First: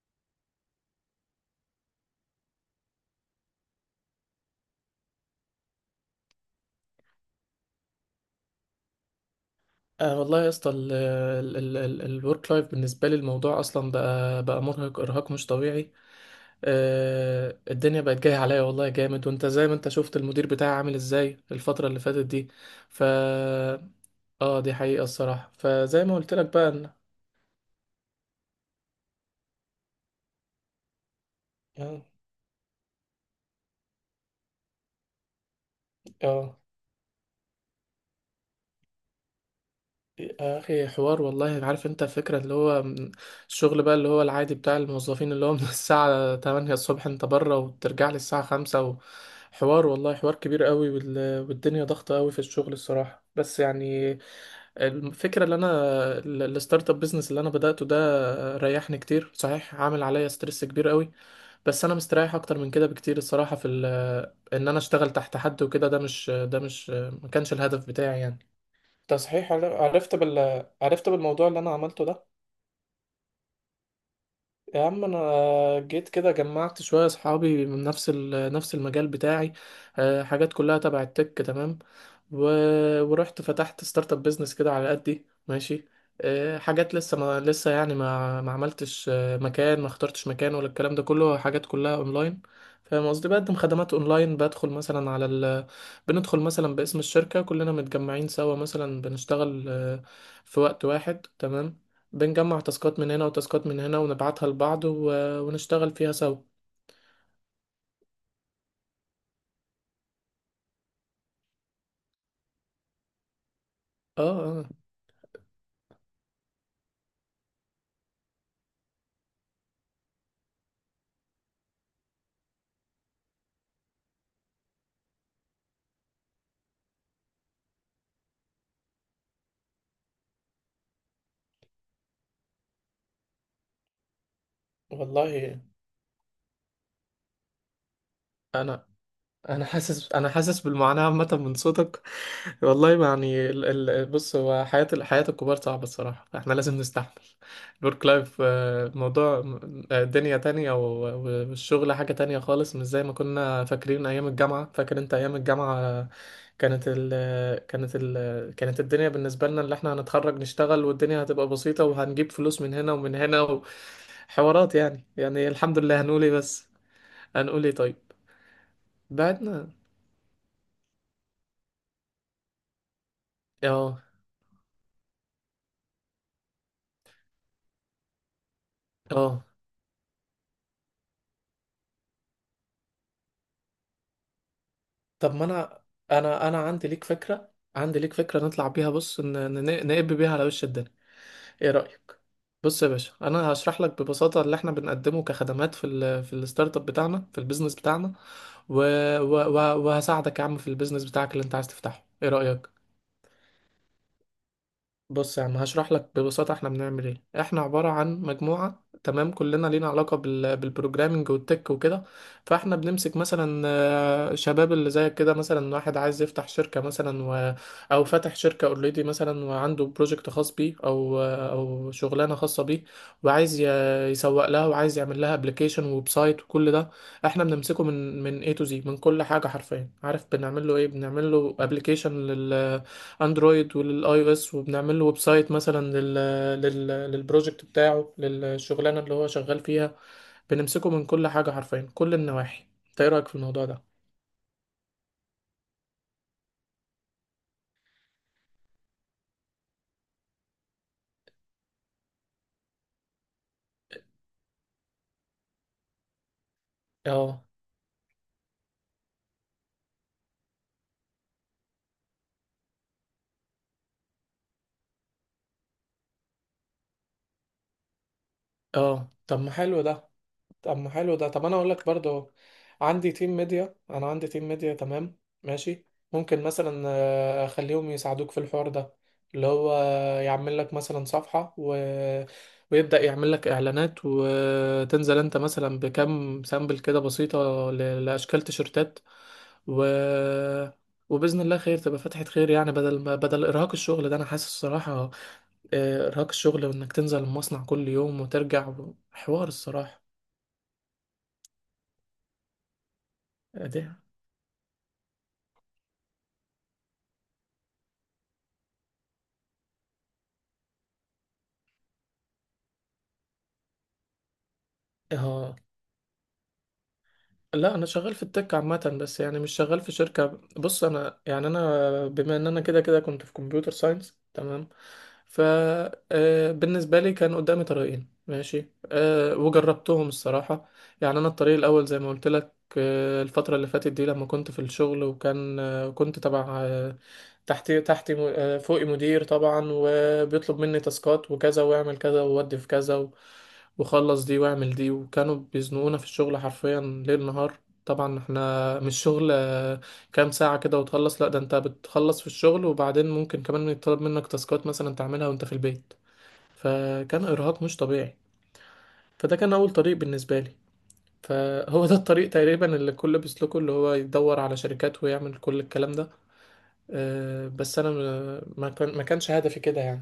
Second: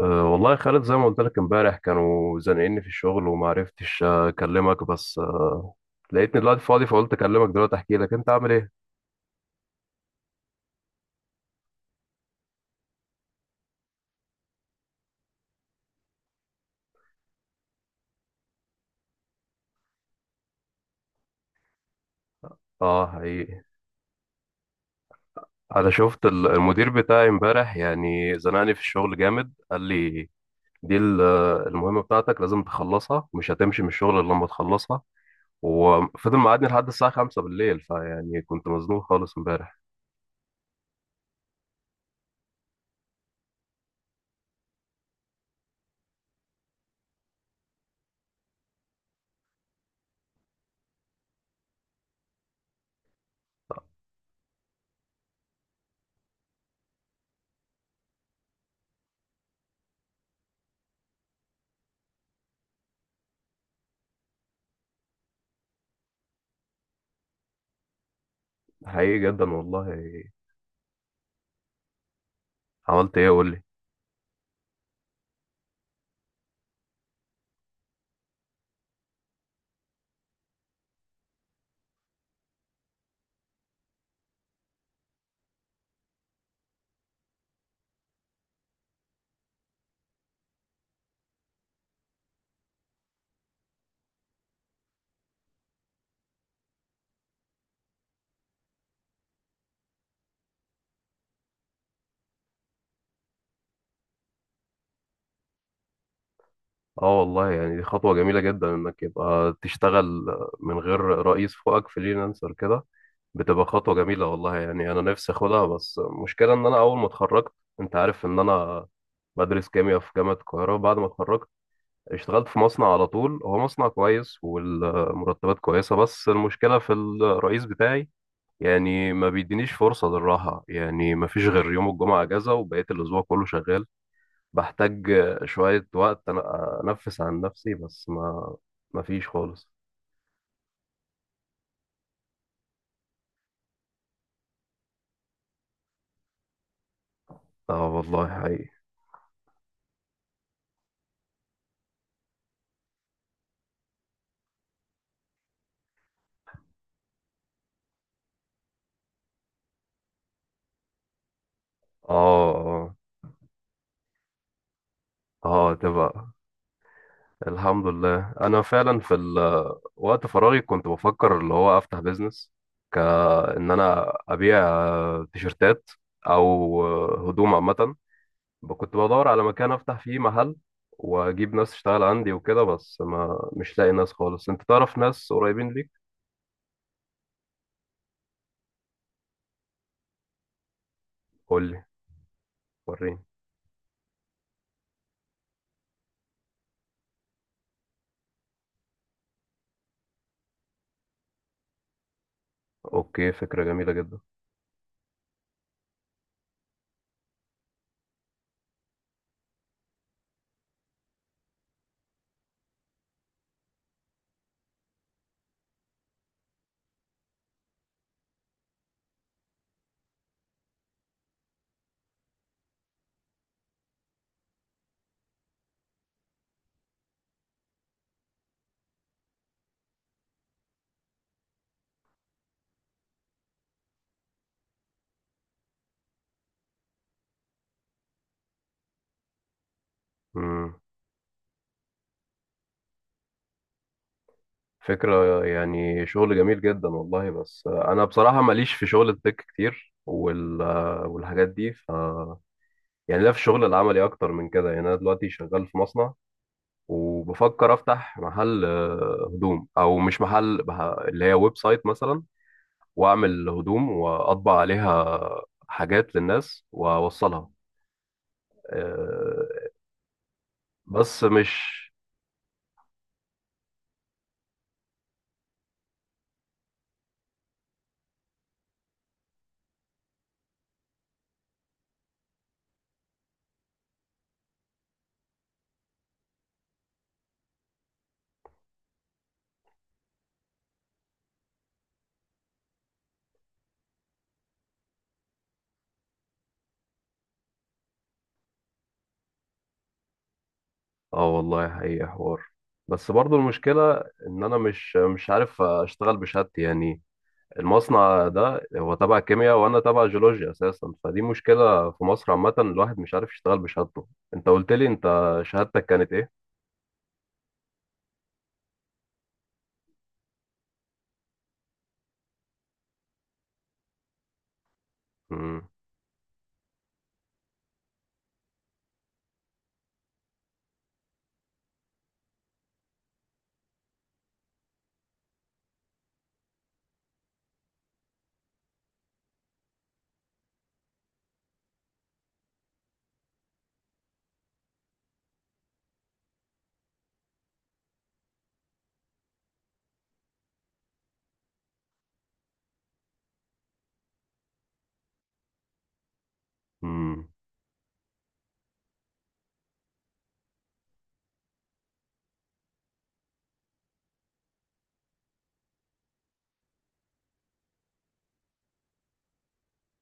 أه، والله يا خالد، زي ما قلت لك امبارح كانوا زنقني في الشغل وما عرفتش اكلمك، بس لقيتني دلوقتي فاضي فقلت اكلمك دلوقتي احكي لك انت عامل ايه. آه والله يا اسطى الورك لايف، بالنسبه لي الموضوع اصلا بقى مرهق ارهاق مش طبيعي. آه الدنيا بقت جايه عليا والله جامد، وانت زي ما انت شفت المدير بتاعي عامل ازاي الفتره اللي فاتت دي. ف اه حقيقي. اه دي حقيقه الصراحه، انا فزي ما شفت قلت لك بقى المدير بتاعي امبارح، يعني زنقني في الشغل جامد، قال لي دي المهمة اه. بتاعتك لازم تخلصها، مش هتمشي من الشغل الا لما تخلصها، وفضل آه. مقعدني لحد الساعة 5 بالليل. فيعني كنت مزنوق خالص امبارح. يا اخي حوار والله، عارف انت الفكره اللي هو الشغل بقى اللي هو العادي بتاع الموظفين، اللي هو من الساعه 8 الصبح انت بره وترجع لي الساعه 5. حوار والله، حوار كبير قوي، والدنيا ضغطه قوي في الشغل الصراحه، بس يعني الفكره اللي انا، الستارت اب بيزنس اللي انا بداته ده ريحني كتير. صحيح عامل عليا ستريس كبير قوي، بس انا مستريح اكتر من كده بكتير الصراحه، في ان انا اشتغل تحت حد وكده. ده مش ما كانش الهدف بتاعي يعني. ده حقيقي جدا صحيح. والله. عرفت بالموضوع اللي انا عملته ده. عملت ايه؟ قول لي. يا عم انا جيت كده جمعت شويه اصحابي من نفس نفس المجال بتاعي، حاجات كلها تبع التك تمام. و... ورحت فتحت ستارت اب بيزنس كده على قدي ماشي. حاجات لسه، ما لسه يعني ما عملتش، مكان ما اخترتش مكان، ولا الكلام ده كله حاجات كلها اونلاين. فاهم قصدي، بقدم خدمات اونلاين. بدخل مثلا على بندخل مثلا باسم الشركه، كلنا متجمعين سوا، مثلا بنشتغل في وقت واحد تمام. بنجمع تاسكات من هنا وتاسكات من هنا ونبعتها لبعض ونشتغل فيها سوا. اه والله، يعني دي خطوة جميلة جدا، انك يبقى تشتغل من غير رئيس فوقك، فريلانسر كده، بتبقى خطوة اه، جميلة والله. اه، يعني انا نفسي اخدها، بس المشكلة ان انا اول ما اتخرجت انت عارف ان انا بدرس كيمياء في جامعة القاهرة. بعد ما اتخرجت اشتغلت في مصنع على طول، هو مصنع كويس والمرتبات كويسة، بس المشكلة في الرئيس بتاعي، يعني ما بيدينيش فرصة للراحة، يعني ما فيش غير يوم الجمعة اجازة وبقية الاسبوع كله شغال. بحتاج والله شوية وقت أنا أنفس عن نفسي، بس ما انا ما فيش انا خالص. حاسس انا حاسس بالمعاناه عامه من صوتك. والله يعني بص، هو حياه حياه الكبار صعبه الصراحه، فاحنا لازم نستحمل اه الورك والله لايف. حقيقي. موضوع، دنيا تانية، والشغل حاجه تانية خالص، مش زي ما كنا فاكرين ايام الجامعه. فاكر انت ايام الجامعه، كانت ال... كانت الدنيا بالنسبه لنا اللي احنا هنتخرج نشتغل، والدنيا هتبقى بسيطه، اه، وهنجيب فلوس من هنا اه، ومن هنا وحوارات يعني اه، الحمد لله، هنقول ايه تبقى بس، هنقول ايه الحمد طيب. لله أنا فعلا في بعدنا. وقت فراغي كنت بفكر اللي هو أفتح بيزنس، كأن اه، أنا أبيع تيشرتات، أو هدوم عامة. كنت بدور على اه. مكان أفتح فيه محل وأجيب ناس تشتغل عندي وكده، بس ما مش لاقي ناس خالص. أنت تعرف ناس طب ما قريبين انا، ليك؟ انا عندي ليك فكره، نطلع بيها. بص نقب بيها على وش الدنيا، ايه قولي. رايك؟ بص يا باشا، وريني. انا هشرح لك ببساطه اللي احنا بنقدمه كخدمات في ال في الستارت اب بتاعنا، في البيزنس بتاعنا، و و و وهساعدك يا عم في البيزنس بتاعك اللي انت عايز تفتحه. ايه رايك؟ أوكي، فكرة جميلة جدا. بص يا عم هشرح لك ببساطة احنا بنعمل ايه. احنا عبارة عن مجموعة تمام، كلنا لينا علاقة بالبروجرامينج والتك وكده. فاحنا بنمسك مثلا، شباب اللي زيك كده، مثلا واحد عايز يفتح شركة مثلا، او فاتح شركة اوريدي مثلا، وعنده بروجكت خاص بيه، او شغلانة خاصة بيه، وعايز يسوق لها، وعايز يعمل لها ابلكيشن، ويب سايت، وكل ده. احنا بنمسكه من A to Z، من كل حاجة حرفيا. عارف بنعمل له ايه؟ بنعمل له ابلكيشن اندرويد وللاي او اس، وبنعمل له ويب سايت مثلا لل لل للبروجكت بتاعه، للشغلانه اللي هو شغال فيها. مم. بنمسكه من كل حاجه حرفيا، كل النواحي. انت ايه رايك في الموضوع ده؟ فكرة، يعني شغل جميل جدا والله، بس أنا بصراحة ماليش في شغل التك كتير والحاجات دي يعني لا، في الشغل العملي أكتر من كده. يعني أنا دلوقتي شغال في مصنع، اه، وبفكر أفتح محل هدوم، أو مش محل اللي هي ويب سايت مثلا، وأعمل هدوم وأطبع عليها حاجات للناس وأوصلها. اه. طب ما آه، حلو ده طب ما حلو بس ده طب انا مش. اقول لك برضو، عندي تيم ميديا انا عندي تيم ميديا تمام ماشي. ممكن مثلا، اخليهم يساعدوك في الحوار ده، اللي هو يعمل لك مثلا صفحة، ويبدأ يعمل لك اعلانات، وتنزل انت مثلا بكم سامبل كده بسيطة لاشكال تيشرتات، و... وبإذن الله خير تبقى فتحة خير يعني. بدل ما إرهاق الشغل ده، أنا حاسس الصراحة إرهاق الشغل وإنك تنزل المصنع كل يوم وترجع، حوار الصراحة اه والله حقيقة حوار، بس برضو دي. المشكلة ان انا مش عارف اشتغل بشهادتي، يعني المصنع ده هو تبع كيمياء وانا تبع جيولوجيا اساسا، فدي مشكلة في مصر عامة، الواحد مش عارف يشتغل بشهادته. انت قلت لي انت اه. شهادتك كانت ايه؟ لا انا شغال في التك عامه، بس يعني مش شغال في شركه. بص انا يعني، انا بما ان انا كده كده كنت في كمبيوتر ساينس تمام. ف امم، بالنسبه لي كان قدامي طريقين ماشي، وجربتهم الصراحه. يعني انا الطريق الاول زي ما قلت لك، الفتره اللي فاتت دي لما كنت في الشغل، وكان كنت تبع تحتي تحتي فوقي مدير طبعا، بيطلب مني تاسكات وكذا، واعمل كذا، وودي في كذا، وخلص دي واعمل دي. وكانوا بيزنقونا في الشغل حرفيا ليل نهار. طبعا احنا مش شغل كام ساعة كده وتخلص، لا ده انت بتخلص في الشغل، وبعدين ممكن كمان يطلب منك تاسكات مثلا تعملها وانت في البيت، فكان امم. ارهاق مش طبيعي. فده كان اول طريق بالنسبة لي، فهو ده الطريق تقريبا اللي الكل بيسلكه، اللي هو يدور على شركات ويعمل كل الكلام ده، بس انا ما كانش هدفي كده يعني.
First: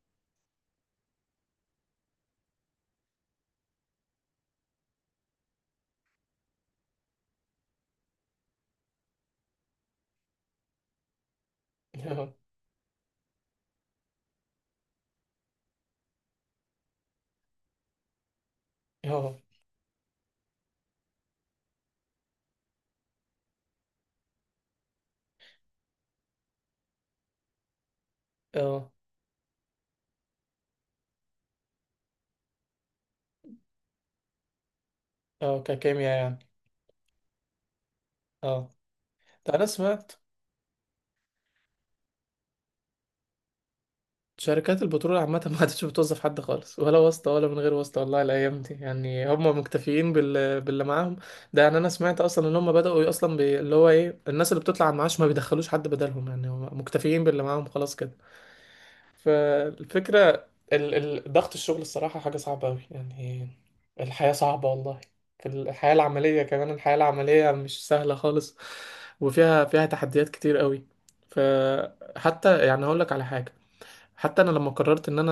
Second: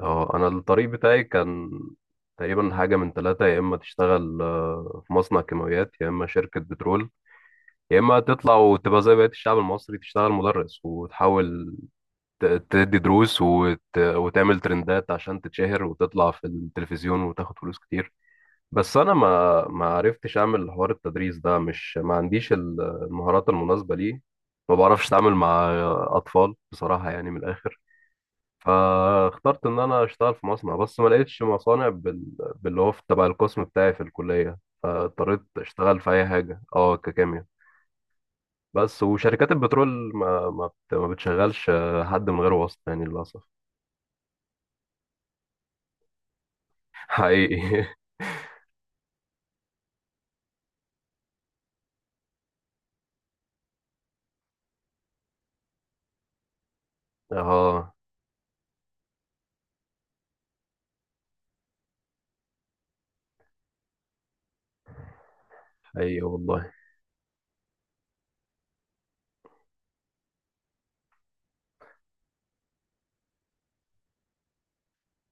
اه، انا الطريق بتاعي كان تقريبا حاجة من ثلاثة، يا اما تشتغل في مصنع كيماويات، يا اما شركة بترول، يا اما تطلع وتبقى زي بقية الشعب المصري تشتغل مدرس، وتحاول تدي دروس وتعمل ترندات عشان تتشهر وتطلع في التلفزيون وتاخد فلوس كتير. بس اه. انا اه. ما عرفتش اعمل حوار التدريس ده، مش ما عنديش المهارات المناسبة ليه. ما بعرفش اتعامل مع اطفال بصراحة، يعني من الاخر. آه. فاخترت ان انا اشتغل في مصنع، بس ما لقيتش مصانع باللي هو تبع القسم بتاعي في الكلية، فاضطريت اه اشتغل ككيمياء في اي يعني، حاجة، اه ككيمياء. اه. بس وشركات ده انا البترول سمعت. ما بتشغلش حد من غير واسطة، يعني للأسف. شركات البترول عامة ما عادتش بتوظف حد خالص، ولا واسطة ولا من غير حقيقي واسطة والله، الأيام دي يعني هم مكتفيين باللي معاهم. ده يعني أنا سمعت أصلا إن هم بدأوا أصلا اللي هو إيه، الناس اللي بتطلع على المعاش ما بيدخلوش حد بدلهم، يعني هم مكتفيين باللي معاهم اه خلاص كده. فالفكرة، ال- ضغط الشغل الصراحة حاجة صعبة أوي يعني. الحياة صعبة والله، في الحياة حقيقي العملية كمان والله. الحياة العملية مش سهلة خالص، وفيها فيها تحديات كتير أوي. فحتى يعني هقولك على حاجة، حتى انا لما قررت ان انا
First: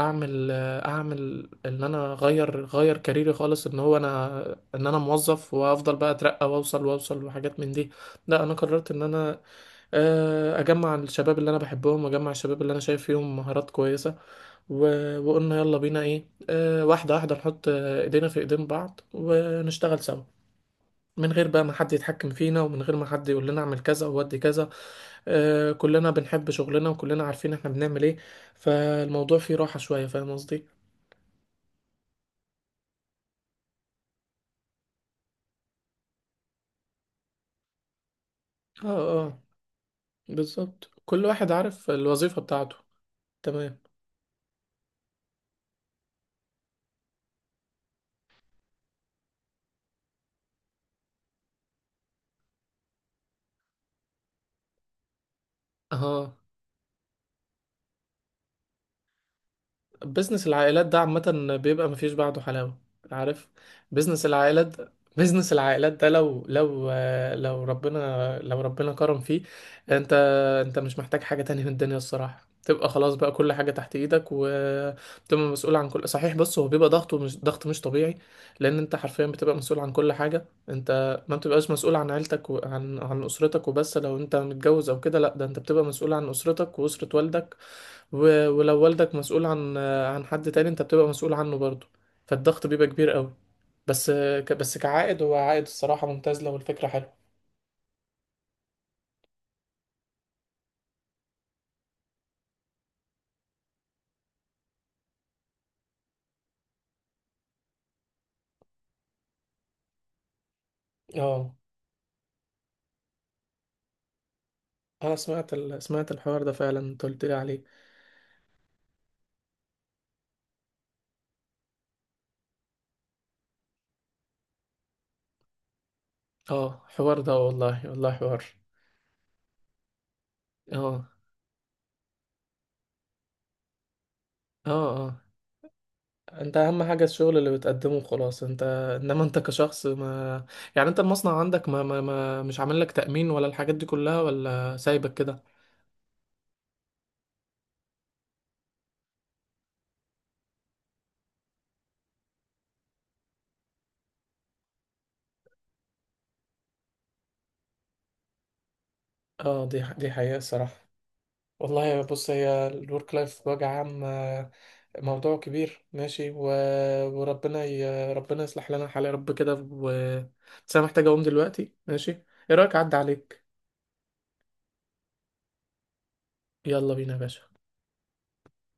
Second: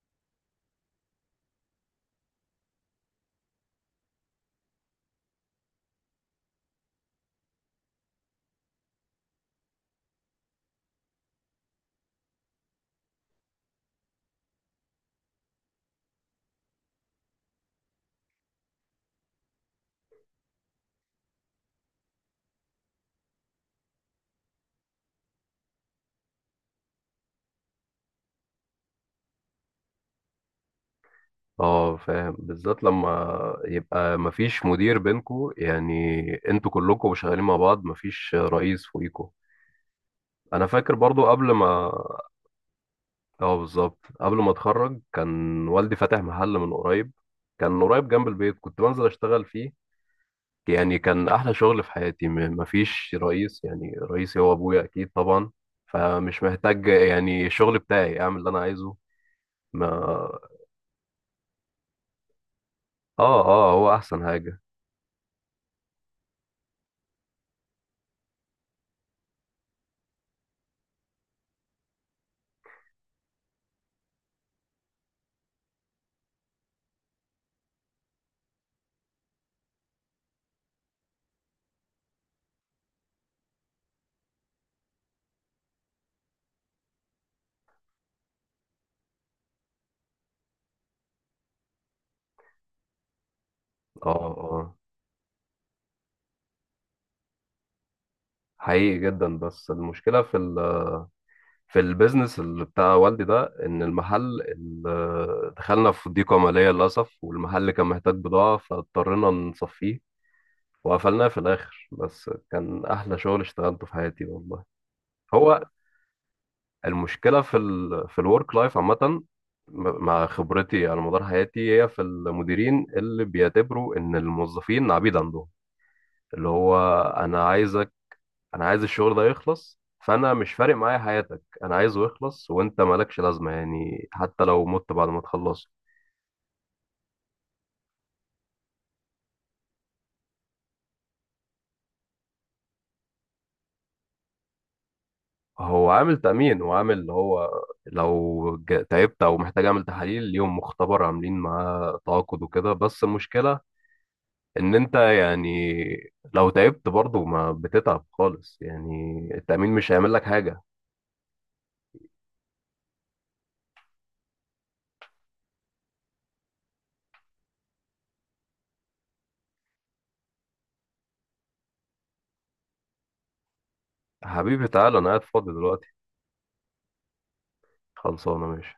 اعمل، ان انا اغير غير كاريري خالص، ان هو انا، ان انا موظف وافضل بقى اترقى واوصل، وحاجات من دي. لا انا قررت ان انا، اجمع الشباب اللي انا بحبهم، واجمع الشباب اللي انا شايف فيهم مهارات كويسة، و... وقلنا يلا بينا ايه، واحدة واحدة، نحط ايدينا في ايدين بعض، ونشتغل سوا من غير بقى ما حد يتحكم فينا، ومن غير ما حد يقول لنا اعمل كذا او ودي كذا. آه كلنا بنحب شغلنا، وكلنا عارفين احنا بنعمل ايه، فالموضوع فيه راحة شوية فاهم قصدي. اه، فاهم، بالذات لما يبقى مفيش مدير بينكو، يعني انتوا كلكم شغالين مع بعض، مفيش رئيس اه، فوقيكوا. اه. انا بالظبط، فاكر كل برضو واحد قبل عارف ما الوظيفة بتاعته. اه تمام. بالظبط قبل ما اتخرج كان والدي فاتح محل من قريب، كان قريب جنب البيت، كنت بنزل اشتغل فيه. يعني كان احلى شغل في حياتي، مفيش رئيس، يعني رئيسي هو ابويا، اكيد طبعا، اه. فمش محتاج، يعني الشغل بتاعي اعمل اللي انا عايزه. ما بزنس العائلات ده عامة بيبقى مفيش بعده حلاوة اه، عارف. اه، هو احسن بزنس حاجة. العائلات، ده لو ربنا ربنا كرم فيه، انت، مش محتاج حاجة تانية من الدنيا الصراحة، تبقى خلاص بقى كل حاجة تحت ايدك، وتبقى مسؤول عن كل، صحيح. بص هو بيبقى ضغطه مش ضغط مش طبيعي، لان انت حرفيا بتبقى مسؤول عن كل حاجة. انت ما بتبقاش مسؤول عن عيلتك وعن اسرتك وبس، لو انت متجوز او كده، لا ده انت بتبقى مسؤول عن اسرتك واسرة والدك، ولو والدك مسؤول عن حد تاني، انت بتبقى مسؤول عنه برضه، فالضغط بيبقى كبير قوي. بس اه، اه، بس كعائد هو عائد الصراحة ممتاز لو الفكرة حلوة. حقيقي جدا. بس المشكلة في ال في البيزنس اللي بتاع والدي ده، ان المحل دخلنا في ضيقة مالية للأسف، والمحل كان محتاج بضاعة، فاضطرينا نصفيه وقفلناه في اه الآخر، بس كان أحلى شغل اشتغلته في حياتي والله. انا سمعت هو سمعت الحوار ده فعلا، انت قلت لي المشكلة في عليه. ال في الورك لايف عامة، مع خبرتي على مدار حياتي، هي في المديرين اللي بيعتبروا إن الموظفين عبيد عندهم، اللي اه هو حوار ده انا والله، عايزك والله حوار. انا عايز الشغل ده يخلص، فانا مش فارق معايا اه، حياتك، انا عايزه يخلص وانت مالكش لازمه، يعني حتى لو اه، مت بعد ما اه. تخلصه. انت اهم حاجة الشغل اللي بتقدمه خلاص، انت، انما انت كشخص، ما يعني انت المصنع عندك ما, ما... ما... مش عامل لك تأمين ولا الحاجات دي كلها، ولا سايبك كده. هو عامل تأمين، وعامل اللي هو لو تعبت او محتاج اعمل تحاليل ليهم مختبر عاملين معاه تعاقد وكده، بس المشكله ان انت، يعني لو تعبت برضه ما بتتعب خالص، يعني اه التأمين دي مش دي هيعمل لك حقيقة حاجه. الصراحة. والله بص هي الورك لايف بوجه عام، موضوع كبير ماشي، وربنا ربنا يصلح لنا الحال يا رب كده، بس انا محتاج اقوم دلوقتي ماشي. ايه رايك اعدي عليك؟ حبيبي تعالى، انا قاعد فاضي دلوقتي، يلا بينا يا باشا. خلصانه، ماشي.